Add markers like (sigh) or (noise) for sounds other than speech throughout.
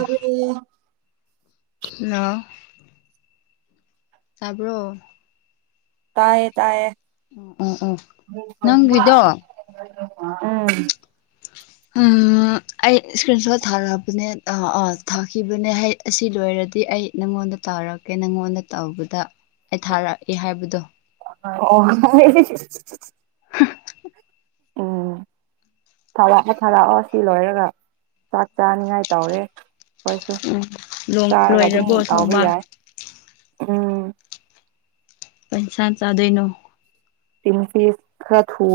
ꯑꯗꯨ ꯍꯜꯂꯣ ꯇꯥꯕ꯭ꯔꯣ ꯇꯌꯦ ꯇꯌꯦ ꯑꯣ ꯑꯣ ꯑꯣ ꯅꯪꯒꯤꯗꯣ ꯎꯝ ꯑꯩ ꯏꯁꯀ꯭ꯔꯤꯟ ꯁꯣꯠ ꯊꯥꯔꯛꯑꯕꯅꯦ ꯑ ꯊꯥꯈꯤꯕꯅꯦ ꯑꯩ ꯑꯁꯤ ꯂꯣꯏꯔꯗꯤ ꯑꯩ ꯅꯪꯉꯣꯟꯗ ꯇꯥꯔꯛꯀꯦ ꯅꯪꯉꯣꯟꯗ ꯇꯧꯕꯗ ꯑꯩ ꯊꯥꯔꯛꯑꯦ ꯍꯥꯏꯕꯗꯣ ꯑꯣ (inaudible) ꯎꯝ ꯊꯥꯔꯛꯑꯣ ꯊꯥꯔꯛꯑꯣ ꯁꯤ ꯂꯣꯏꯔꯒ ꯆꯥꯛ ꯆꯥꯅꯤꯉꯥꯏ ꯇꯧꯔꯦ ꯑꯩꯈꯣꯏꯁꯨ ꯎꯝ ꯆꯥꯔꯒ ꯂꯣꯏꯔꯕꯣ ꯊꯣꯡꯕ ꯎꯡ ꯄꯩꯁꯥ ꯆꯥꯗꯣꯏꯅꯣ ꯇꯤꯟꯐꯤꯁ ꯈꯔ ꯊꯨ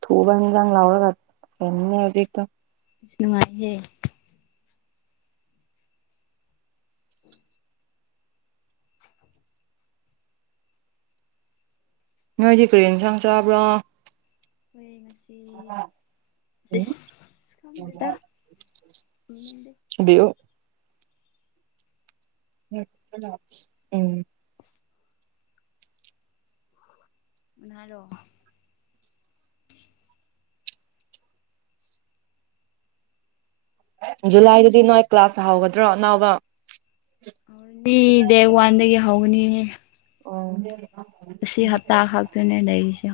ꯊꯨꯎꯕꯖꯥꯡ ꯂꯧꯔꯒ ꯐꯅꯤ ꯍꯧꯖꯤꯛ ꯅꯨꯡꯉꯥꯏꯌꯦ ꯅꯣꯏꯗꯤ ꯀꯔꯤ ꯌꯦꯟꯁꯥꯡ ꯆꯥꯕ꯭ꯔꯥ ꯑꯩꯈꯣꯏ ꯎꯝ ꯉ ꯊꯤꯟꯕꯤꯌꯨ ꯈꯪꯗꯗꯃꯤꯗꯦ ꯎꯝ ꯀꯅꯥꯔ‌ꯣ ꯖꯨꯂꯥꯏꯗꯗꯤ ꯅꯣꯏ ꯀ꯭ꯂꯥꯁ ꯍꯥꯎꯒꯗ꯭ꯔꯣ ꯑꯅꯧꯕ ꯗꯤ ꯗꯦꯠ ꯋꯥꯟꯗꯒꯤ ꯍꯧꯒꯅꯤꯌꯦ ꯑꯣ ꯑꯁꯤ ꯍꯞꯇꯥ ꯈꯛꯇꯅꯦ ꯂꯩꯔꯤꯁꯦ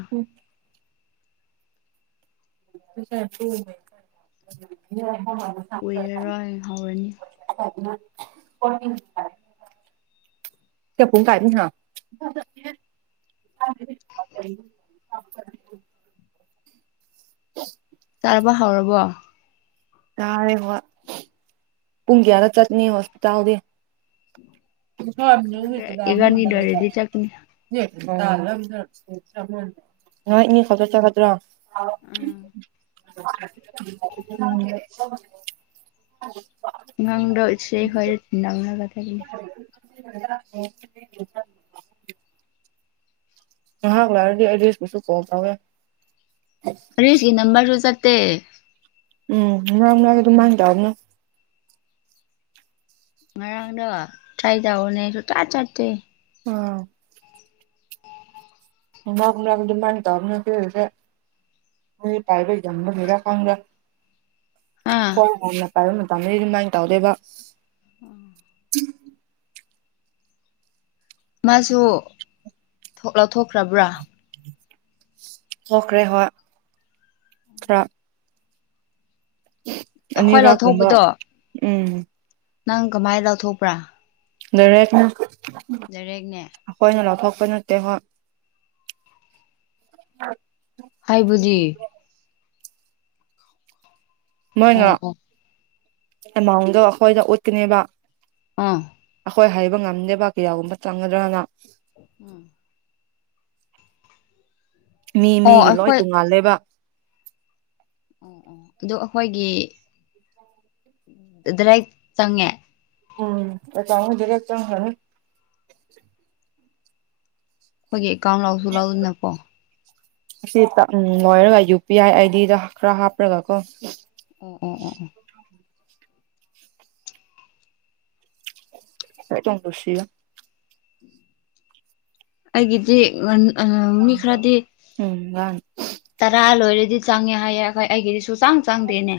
(unintelligible) ꯀꯨꯏꯔꯔꯣꯏ ꯍꯧꯔꯅꯤ ꯆꯄꯨꯡ ꯀꯥꯅꯤ ꯍꯥ (inaudible) ꯊꯥꯎꯔꯕꯣ ꯌꯥꯥꯔꯦ ꯍ ꯄꯨꯡ ꯀꯌꯥꯗ ꯆꯠꯅꯤ ꯍꯣꯁꯄꯤꯇꯥꯗꯤ ꯈꯪꯗ꯭ꯔꯦ ꯔꯅꯗ ꯏꯕꯥꯅꯤ ꯃꯗꯥ ꯂꯣꯏꯔꯗꯤ ꯆꯠꯀꯅꯤ ꯌꯦ ꯅꯣꯏ ꯑꯅꯤ ꯈꯠꯇ ꯆꯠꯀꯇ꯭ꯔꯥ ꯑ ꯎꯡ ꯑ ꯑꯉꯥꯡꯗꯣ ꯏꯆꯦ ꯈꯣꯏꯗ ꯊꯤꯟꯂꯝꯂꯒ ꯆꯠꯀꯅꯤ (unintelligible) ꯉꯥꯍꯥꯛ ꯂꯩꯔꯗꯤ ꯑꯦꯗ꯭ꯔꯁ ꯄꯨꯁꯨ ꯀꯣꯜ ꯇꯧꯋꯦ ꯍꯔꯦꯁꯀꯤ ꯅꯝꯕꯔ ꯔꯣ ꯆꯠ ꯑꯦ ꯎꯝ ꯅꯡ ꯃꯥꯏ ꯑꯗꯨꯃꯥꯏ ꯇꯧꯔꯅꯨ ꯉꯔꯥꯡꯗꯣ ꯇ꯭ꯔꯥꯏꯖ ꯍꯅꯦꯁꯨ ꯇꯥ ꯆꯠꯇꯦ ꯎꯡ (unintelligible) ꯍꯣꯏ ꯍꯥ ꯍꯣꯏ ꯄꯥꯏꯕ ꯃꯇꯝꯗ ꯑꯗꯨꯃꯥꯏꯅ ꯇꯧꯗꯦꯕ ꯃꯥꯁꯨ ꯊꯣꯛ ꯂꯧꯊꯣꯛꯈ꯭ꯔꯕ꯭ꯔꯥ ꯊꯣꯛꯈ꯭ꯔꯦ ꯍꯣꯏ ꯈꯔ ꯑꯩꯈꯣꯏ ꯑꯅꯤꯔꯛ ꯀꯨꯝꯕ ꯂꯧꯊꯣꯛꯄꯗꯣ ꯎꯡ ꯅꯪ ꯀꯃꯥꯏ ꯂꯧꯊꯣꯛꯄ꯭ꯔꯥ ꯂꯩꯔꯣꯏꯅ ꯗꯥꯏꯔꯦꯛꯅꯦ ꯑꯩꯈꯣꯏꯅ ꯂꯧꯊꯣꯛ ꯅꯠꯇꯦ ꯍꯣꯏ (unintelligible) ꯍꯥꯏꯕꯗꯤ ꯃꯣꯏꯅ ꯑꯣ ꯑꯣ ꯑꯦꯃꯥꯎꯟꯗꯣ ꯑꯩꯈꯣꯏꯗ ꯎꯠꯀꯅꯦꯕ ꯑꯥ ꯍꯣꯏ ꯍꯥꯏꯕ ꯉꯝꯗꯦꯕ ꯀꯌꯥꯒꯨꯝꯕ ꯆꯪꯒꯗ꯭ꯔꯒꯅ ꯃꯤ ꯑꯣ ꯃꯤꯒꯤ ꯂꯣꯏ ꯑꯩꯈꯣꯏ ꯇꯣꯡꯉꯥꯜꯂꯦꯕ ꯑꯗꯨ ꯑꯩꯈꯣꯏꯒꯤ ꯗꯥꯏꯔꯦꯛ ꯆꯪꯉꯦ ꯎꯝ ꯑꯦꯀꯥꯎꯟꯗ ꯗꯥꯏꯔꯦꯛ ꯆꯪꯈꯔꯅꯤ ꯑꯩꯈꯣꯏꯒꯤ ꯑꯦꯀꯥꯎꯟ ꯂꯥꯎꯁꯨ ꯂꯥꯎꯗꯅꯀꯣ ꯑꯁꯤ ꯎ ꯂꯣꯏꯔꯒ ꯌꯨ ꯄꯤ ꯑꯥꯏ ꯑꯥꯏꯗꯤꯗ ꯈꯔ ꯍꯥꯞꯄ꯭ꯔꯒ ꯀꯣ ꯑꯣ ꯑꯣ ꯑꯣ ꯑꯣ (unintelligible) ꯑꯩꯒꯤꯗꯤ ꯋꯥꯟ ꯎꯡ ꯃꯤ ꯈꯔꯗꯤ ꯎꯝ ꯉꯥꯟ ꯇꯔꯥ ꯂꯣꯏꯔꯗꯤ ꯆꯪꯉꯦ ꯍꯥꯏꯌꯦ ꯑꯩꯈ‌ꯣꯏ ꯑꯩꯒꯤꯗꯤ ꯁꯨ ꯁꯨꯆꯥꯡ ꯆꯥꯡꯗꯦꯅꯦ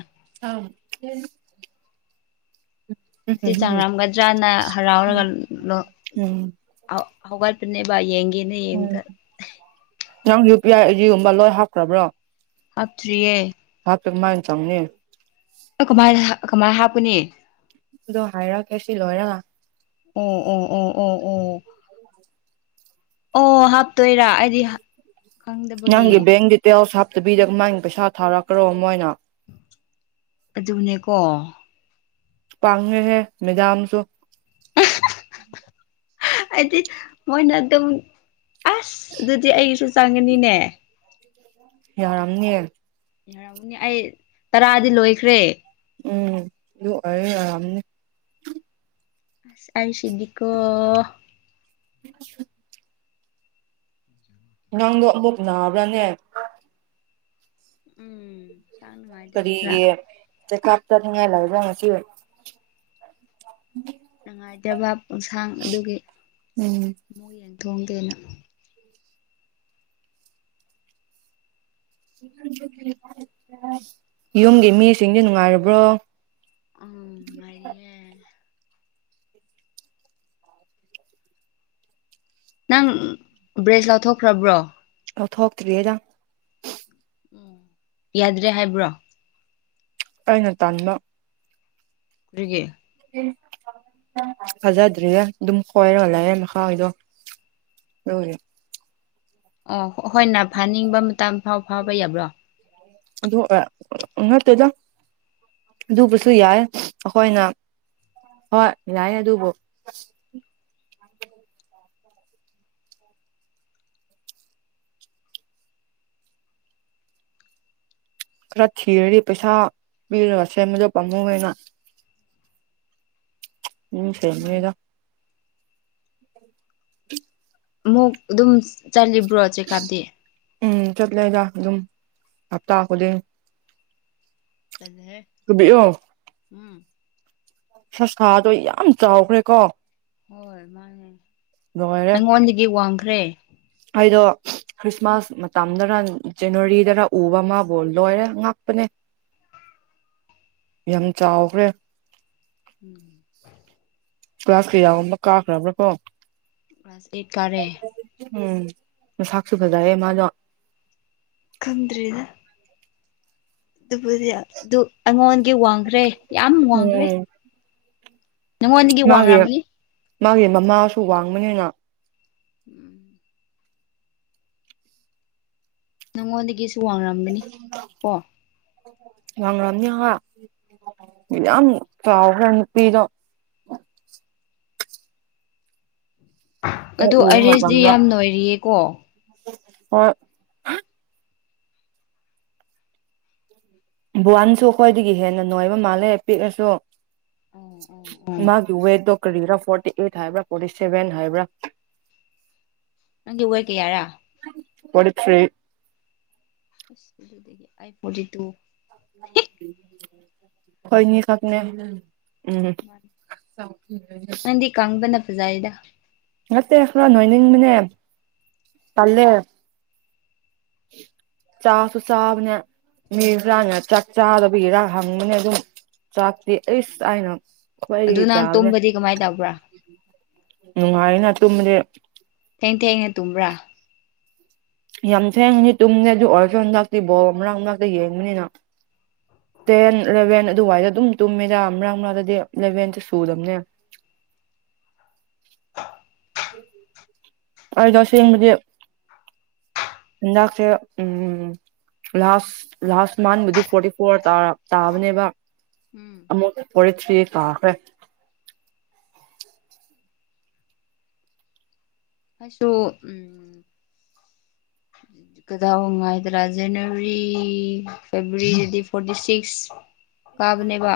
ꯎꯝ ꯑꯁꯤ ꯎꯝ ꯆꯥꯡꯉꯂꯝꯒꯗ꯭ꯔꯥꯅ ꯍꯔꯥꯎꯔꯒ ꯎꯝ ꯍꯧꯒꯠ ꯕꯥꯅꯦꯕ ꯌꯦꯡꯒꯦ ꯒꯦꯅ ꯎꯝ ꯌꯦꯡꯕꯗ ꯅꯪ ꯌꯨ ꯄꯤ ꯑꯥꯏ ꯑꯥꯏꯗꯤꯒꯨꯝꯕ ꯂꯣꯏ ꯍꯥꯞꯈ꯭ꯔꯕ꯭ꯔꯣ ꯍꯥꯞꯇꯔ꯭ꯤꯌꯦ ꯆꯧꯅꯦ ꯀꯃꯥꯏ ꯀꯃꯥꯏꯅ ꯍꯥꯞꯄꯅꯤ ꯗꯣ ꯍꯥꯏꯔ ꯀꯦꯁꯤ ꯂꯣꯏꯔꯒ ꯎꯝ ꯎꯝ ꯎꯝ ꯎꯝ ꯎꯝ ꯑꯣ ꯍꯥꯞꯇꯣꯏꯔꯥ ꯑꯩꯗꯤ ꯈꯪꯗꯕꯒꯤ ꯅꯪꯒꯤ ꯕꯦꯡ ꯗꯤꯇꯦꯜ ꯆꯕꯤꯗꯒ ꯃꯥꯏꯒꯤ ꯄꯩꯁꯥ ꯊꯥꯔꯛꯀ꯭ꯔꯔꯣ ꯃꯣꯏꯅ ꯑꯗꯨꯅꯦꯀꯣ ꯄꯥꯡꯉꯦ ꯍꯦ ꯃꯦꯗꯥꯝꯁꯨ ꯍꯥꯏꯗꯤ ꯃꯣꯏ ꯅꯠꯇꯗ ꯑꯁ ꯑꯗꯨꯗꯤ ꯑꯩꯁꯨ ꯆꯪꯉꯥꯅꯤꯅꯦ ꯌꯥꯔꯝꯅꯤ ꯌꯥꯔꯝꯅꯤ ꯑꯩ ꯇꯔꯥꯗꯤ ꯂꯣꯏꯈ꯭ꯔꯦ ꯎꯝ ꯑꯗꯨ ꯑꯣꯏꯔ ꯌꯥꯔꯝꯅꯤ ꯑꯩ ꯑꯩꯁꯤꯗꯤꯀꯣ (inaudible) ꯅꯪꯗꯣ ꯑꯃꯨꯛ ꯅꯥꯕ꯭ꯔꯥꯅꯦ ꯎꯝ ꯍꯛꯆꯥꯡ ꯅꯨꯡꯉꯥꯏꯇꯕ ꯈꯔ ꯀꯔꯤꯒꯤ ꯆꯥꯛꯆꯥ ꯆ ꯊꯉꯥꯏ ꯂꯩꯕ ꯉꯥꯁꯤ ꯁꯪꯉꯥꯏ ꯇꯦꯕꯥꯞ ꯑꯣꯟꯁꯥꯡ ꯑꯗꯨꯒꯤ ꯎꯝ ꯃꯛ ꯌꯦꯡ ꯊꯣꯡꯒꯦꯅ ꯌꯨꯝꯒꯤ ꯃꯤꯁꯤꯡꯗꯤ ꯅꯨꯡꯉꯥꯏꯔꯕ꯭ꯔꯣ ꯎꯝ ꯃꯔꯤꯅꯦ ꯅꯪ ꯕ꯭ꯔꯦꯁ ꯂꯧ ꯊꯣꯛꯈ꯭ꯔꯕ꯭ꯔꯣ ꯂꯧꯊꯣꯛꯇꯔꯤꯗ ꯎꯝ ꯌꯥꯗ꯭ꯔꯦ ꯍꯥꯏꯕ꯭ꯔꯣ ꯑꯩꯅ ꯇꯟꯕ ꯀꯔꯤꯒꯤ ꯐꯖꯗ꯭ꯔꯦ ꯑꯗꯨꯝ ꯈꯣꯏꯔꯒ ꯂꯩꯔꯦ ꯃꯈꯥꯒꯤꯗꯣ ꯂꯣꯏꯔꯦ ꯑ ꯍꯣꯏꯅ ꯐꯥꯅꯤꯡꯕ ꯃꯇꯝ ꯐꯥꯎ ꯐꯥꯕ ꯌꯥꯕ꯭ꯔꯣ ꯑꯗꯨ ꯑ ꯅꯠꯇꯦꯗ ꯑꯗꯨꯕꯨꯁꯨ ꯌꯥꯏ ꯑꯩꯈꯣꯏꯅ ꯍꯣꯏ ꯌꯥꯏ ꯑꯗꯨꯕꯨ ꯈꯔ ꯊꯤꯔꯗꯤ ꯄꯩꯁꯥ ꯄꯤꯔꯨꯔꯁꯦ ꯃꯗꯨ ꯄꯥꯝꯃꯨꯡ ꯑꯣꯏꯅ ꯎꯝ ꯃꯥꯅꯤ ꯐꯦꯃꯦꯗ (inaudible) ꯃꯨ ꯑꯗꯨꯝ ꯆꯂꯤꯕ꯭ꯔꯣ ꯆꯦꯀꯥꯞꯗꯦ ꯎꯝ ꯆꯠꯂꯦꯗ ꯑꯗꯨꯝ ꯍꯞꯇꯥ ꯈꯨꯗꯤꯡ ꯇꯜꯂꯦꯍꯦ ꯎꯝ ꯁꯥꯁꯥꯗꯣ ꯌꯥꯝ ꯆꯥꯎꯈ꯭ꯔꯦꯀꯣ ꯍꯣꯏ ꯃꯥꯅꯦ ꯂꯣꯏꯔꯦ ꯅꯪꯉꯣꯟꯗꯒꯤ ꯋꯥꯡ ꯈ꯭ꯔꯦ ꯑꯩꯗꯣ ꯈ꯭ꯔꯤꯁꯃꯥꯁ ꯃꯇꯝꯗꯅ ꯖꯅꯋꯥꯔꯤꯗꯅ ꯎꯕ ꯃꯥꯕꯨ ꯂꯣꯏꯔꯦ ꯉꯥꯛꯄꯅꯦ ꯌꯥꯝ ꯆꯥꯎꯈ꯭ꯔꯦ ꯎꯝ ꯀ꯭ꯂꯥꯁ ꯀꯌꯥꯒꯨꯝꯕ ꯀꯥꯈ꯭ꯔꯕ꯭ꯔꯥ ꯀꯣ ꯀ꯭ꯂꯥꯁ ꯑꯦꯠ ꯀꯥꯔꯦ ꯎꯝ ꯃꯁꯥꯛꯁꯨ ꯐꯖꯑꯦ ꯃꯥꯗꯣ ꯈꯪꯗ꯭ꯔꯤꯗ ꯑꯗꯨꯕꯨꯗꯤ ꯑꯗꯨ ꯑꯩꯉꯣꯟꯒꯤ ꯋꯥꯡꯈ꯭ꯔꯦ ꯌꯥꯝ ꯋꯥꯡꯈ꯭ꯔꯦ ꯎꯝ ꯅꯪꯉꯣꯟꯗꯒꯤ ꯋꯥꯡ ꯃꯥꯒꯤ ꯉꯃꯅꯤ ꯃꯥꯒꯤ ꯃꯃꯥꯁꯨ ꯋꯥꯡꯕꯅꯤꯅ ꯎꯝ ꯅꯪꯉꯣꯟꯗꯥꯒꯤ ꯁꯨ ꯋꯥꯡꯂꯝꯕꯒꯅꯤ ꯀꯣ ꯉꯥꯡꯒ꯭ꯔꯝꯅꯤ ꯌꯥꯝ ꯆꯥꯎꯈ꯭ꯔꯦ ꯅꯨꯄꯤꯗꯣ ꯍꯦꯛ ꯑꯗꯨ ꯎꯕ ꯑꯔꯤꯁꯗꯤ ꯌꯥꯝ ꯅꯣꯏꯔꯤꯌꯦ ꯀꯣ ꯑꯣ ꯕꯨꯍꯟꯁꯨ ꯑꯩꯈꯣꯏꯗꯒꯤ ꯍꯦꯟꯅ ꯅꯣꯏꯕ ꯃꯥꯜꯂꯦ ꯄꯤꯛꯂꯁꯨ ꯎꯝ ꯃꯥꯒꯤ ꯋꯦꯠꯇꯣ ꯀꯔꯤꯔ ꯐꯣꯔꯇꯤ ꯑꯩꯠ ꯍꯥꯏꯕ꯭ꯔꯥ ꯐꯣꯔꯇꯤ ꯁꯦꯚꯦꯟ ꯍꯥꯏꯕ꯭ꯔꯥ ꯅꯪꯒꯤ ꯋꯦꯠ ꯀꯥꯌꯥꯔ ꯐꯦꯟꯇꯤ ꯊ꯭ꯔꯤ ꯑꯗꯨꯗꯤ ꯐꯣꯔꯇꯤ ꯇꯨ ꯍꯣꯏꯅꯤ ꯈꯛꯅꯦ ꯎꯝ ꯅꯪꯗꯤ ꯀꯪꯄꯅ ꯐꯖꯩꯗ ꯅꯠꯇꯦ ꯈꯔ ꯅꯣꯏꯅꯤꯡ ꯅꯤꯡꯕꯅꯦ ꯇꯜꯂꯦ ꯆꯥꯁꯨ ꯆꯥꯕꯅꯦ ꯃꯤꯖꯥꯅ ꯆꯥꯛ ꯆꯥꯗꯕꯤꯔ ꯍꯪꯕꯅꯦ ꯑꯗꯨꯝ ꯆꯥꯛꯇꯦ ꯑꯩꯁ ꯑꯩꯅ ꯑꯗꯨ ꯅꯪ ꯇꯨꯝꯕꯗꯤ ꯀꯃꯥꯏꯅ ꯇꯧꯕ꯭ꯔꯥ ꯅꯨꯡꯉꯥꯏꯅ ꯇꯨꯝꯕꯗꯤ ꯊꯦꯡ ꯊꯦꯡꯅ ꯇꯨꯝꯕ꯭ꯔꯥ ꯌꯥꯝ ꯊꯦꯡꯉꯅꯤ ꯇꯨꯝꯅꯤ ꯑꯗꯨ ꯑꯣꯔꯐꯣꯟ ꯍꯟꯗꯥꯛꯇꯤ ꯕꯣꯜ ꯃꯔꯥꯡ ꯃꯅꯥꯛꯇ ꯌꯦꯡꯕꯅꯤꯅ ꯇꯦꯟ ꯏꯂꯚꯦꯟ ꯑꯗꯨꯋꯥꯏꯗ ꯑꯗꯨꯝ ꯇꯨꯝꯃꯤꯔ ꯃꯔꯥꯡ ꯃꯅꯥꯛꯇꯗꯤ ꯏꯂꯚꯦꯟꯇ ꯁꯨꯗꯕꯅꯦ ꯑꯩ ꯇꯁꯦꯡꯕꯗꯤ ꯍꯤꯟꯗꯥꯛꯁꯦ ꯂꯥꯁ ꯂꯥꯁ ꯃꯟꯕꯨꯗꯤ ꯐꯣꯔꯇꯤ ꯐꯣꯔ ꯇꯥꯕꯅꯦꯕ ꯎꯝ ꯑꯃꯨꯛ ꯐꯣꯔꯇꯤ ꯊ꯭ꯔꯤ ꯇꯥꯈ꯭ꯔꯦ ꯑꯩꯁꯨ ꯎ ꯀꯗꯥꯑꯣ ꯍꯥꯏꯗ꯭ꯔꯥ ꯖꯅꯋꯥꯔꯤ ꯐꯦꯕꯋꯥꯔꯤꯗꯗꯤ ꯐꯣꯔꯇꯤ ꯁꯤꯛꯁ ꯀꯥꯕꯅꯦꯕ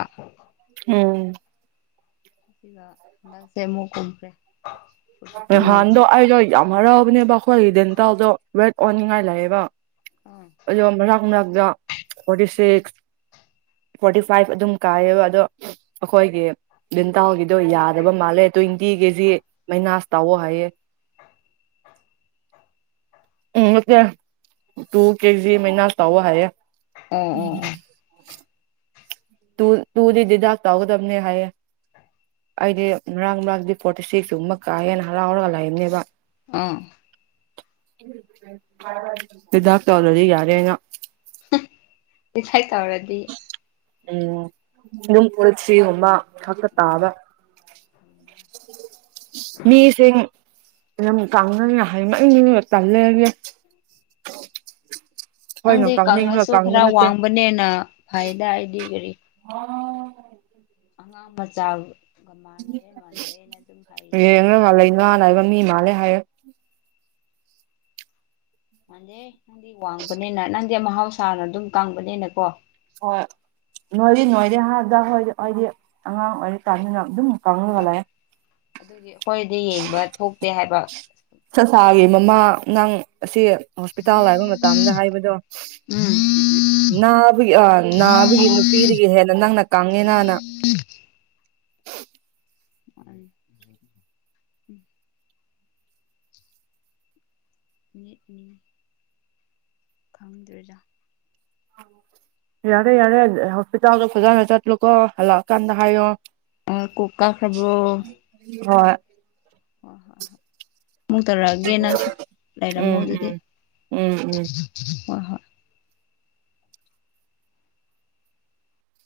ꯎꯝ ꯕꯁꯦ ꯀꯨꯝꯈ꯭ꯔꯦ ꯐꯣꯔꯇꯤ ꯇꯨ ꯍꯥꯟꯗꯣ ꯌꯥꯝ ꯍꯔꯥꯎꯕꯅꯦꯕ ꯑꯩꯈꯣꯏꯒꯤ ꯗꯦꯟꯇꯥꯎꯗꯣ ꯔꯦꯠ ꯑꯣꯟꯅꯤꯡꯉꯥꯏ ꯂꯩꯥꯛꯑꯦꯕ ꯑꯥ ꯑꯣꯖꯣ ꯔꯝ ꯂꯥꯛꯗ ꯐꯣꯔꯇꯤ ꯁꯤꯛꯁ ꯐꯣꯔꯇꯤ ꯐꯥꯏꯚ ꯑꯗꯨꯝ ꯀꯥꯏꯌꯦꯕ ꯑꯗꯣ ꯑꯩꯈꯣꯏꯒꯤ ꯂꯤꯟꯊꯧꯒꯤꯗꯣ ꯌꯥꯗꯕ ꯃꯥꯜꯂꯦ ꯇ꯭ꯋꯦꯟꯇꯤ ꯀꯦꯖꯤ ꯃꯥꯏꯅꯥꯁ ꯇꯧꯋꯣ ꯍꯥꯏꯌꯦ ꯎꯝ ꯅꯠꯇꯦ ꯇꯨ ꯀꯦꯖꯤ ꯃꯥꯏꯅꯁ ꯇꯧꯑꯣ ꯍꯥꯏꯌꯦ ꯑꯣ ꯎꯝ ꯑꯣ ꯑꯣ ꯨ ꯇꯨꯗꯤ ꯗꯤ ꯗꯥꯛ ꯇꯧꯒꯗꯕꯅꯦ ꯍꯥꯏꯌꯦꯦ ꯑꯩꯗꯤ ꯉꯔꯥꯡ ꯃꯔꯥꯡꯗꯤ ꯐꯣꯔꯇꯤ ꯁꯤꯨꯝꯕ ꯀꯥ ꯍꯦꯟꯅ ꯍꯔꯥꯎꯔꯒ ꯂꯩꯕꯝꯅꯦꯕ ꯑꯥ ꯗꯤꯗꯛ ꯇꯧꯗꯔ꯭ꯥꯗꯤ ꯌꯥꯔꯦꯅ ꯏꯁꯥꯏ ꯇꯧꯔꯗꯤ ꯎꯝ ꯏꯅꯝ ꯄꯨꯔꯁꯤ ꯒꯨꯝꯕ ꯈꯛꯇ ꯇꯥꯕ ꯃꯤꯁꯤꯡ ꯌꯥꯝ ꯀꯥꯡꯅꯅꯤ ꯍꯥꯏꯃ ꯑꯩꯅꯦ ꯇꯜꯂꯦꯒꯦ ꯅꯪꯗꯤ ꯀꯪ ꯀꯪꯅꯤꯡꯔꯒ ꯉꯥꯁꯨ ꯀꯪꯕ ꯈꯔ ꯅꯠꯇꯦ ꯋꯥꯡꯕꯅꯦꯅ ꯐꯩꯗ ꯑꯩꯗꯤ ꯀꯔꯤ ꯑꯉꯥꯡ ꯃꯆꯥ ꯃꯃꯥꯟꯅꯕꯒ ꯃꯥꯟꯅꯔꯦꯅ ꯑꯗꯨꯝ ꯍꯥꯏꯔꯤꯅꯦ ꯍꯥꯏ ꯃꯥꯟꯗꯦ ꯅꯪꯗꯤ ꯋꯥꯡꯕꯅꯤꯅ ꯅꯪꯗꯤ ꯃꯍꯧꯁꯥꯅ ꯑꯗꯨꯝ ꯀꯪꯕꯅꯤꯅꯀꯣ ꯍꯣꯏ ꯅꯣꯏꯗꯤ ꯅꯣꯏꯗꯤ ꯍꯔꯗ ꯍꯣꯏꯗꯤ ꯑꯩꯗꯤ ꯑꯉꯥꯡ ꯑꯣꯏꯔꯤ ꯇꯥꯃꯤꯟꯅ ꯎꯝ ꯑꯗꯨꯗꯤ ꯑꯩꯈꯣꯏꯗꯤ ꯌꯦꯡꯕ ꯊꯣꯛꯇꯦ ꯍꯥꯏꯕ ꯁꯁꯥꯒꯤ ꯃꯃꯥ ꯅꯪ ꯑꯁꯤ ꯍꯣꯁꯄꯤꯇꯥꯜ ꯍꯥꯏꯕ ꯃꯇꯝꯗ ꯍꯥꯏꯕꯗꯣ ꯎꯝ ꯅꯥꯕꯒꯤ ꯑ ꯅꯥꯕꯒꯤ ꯅꯨꯄꯤꯗꯒꯤ ꯍꯦꯟꯅ ꯅꯪꯅ ꯀꯥꯡꯉꯦꯅꯥꯅ ꯑ ꯎꯝ ꯌꯦꯅꯤ ꯈꯪꯗꯣꯏꯔꯥ ꯌꯥꯔꯦ ꯌꯥꯔꯦ ꯍꯣꯁꯄꯤꯇꯥꯜ ꯐꯖꯟꯅ ꯆꯠꯂꯣꯀꯣ ꯍꯥꯂꯛꯑ ꯀꯥꯟꯗ ꯍꯥꯏꯌꯣ ꯑ ꯀꯣꯛ ꯀꯈꯔ꯭ ꯥꯕꯣ ꯍꯣꯏ ꯍꯣꯏ ꯍꯣꯏ ꯍꯣꯏ ꯑꯃꯨꯛ ꯇꯧꯔꯛꯑꯒꯦꯅ ꯂꯩꯔꯝꯃꯣ ꯎꯝ ꯑꯗꯨꯗꯤ ꯎꯝ ꯎꯝ ꯎꯝ ꯍꯣꯏ ꯍꯣꯏ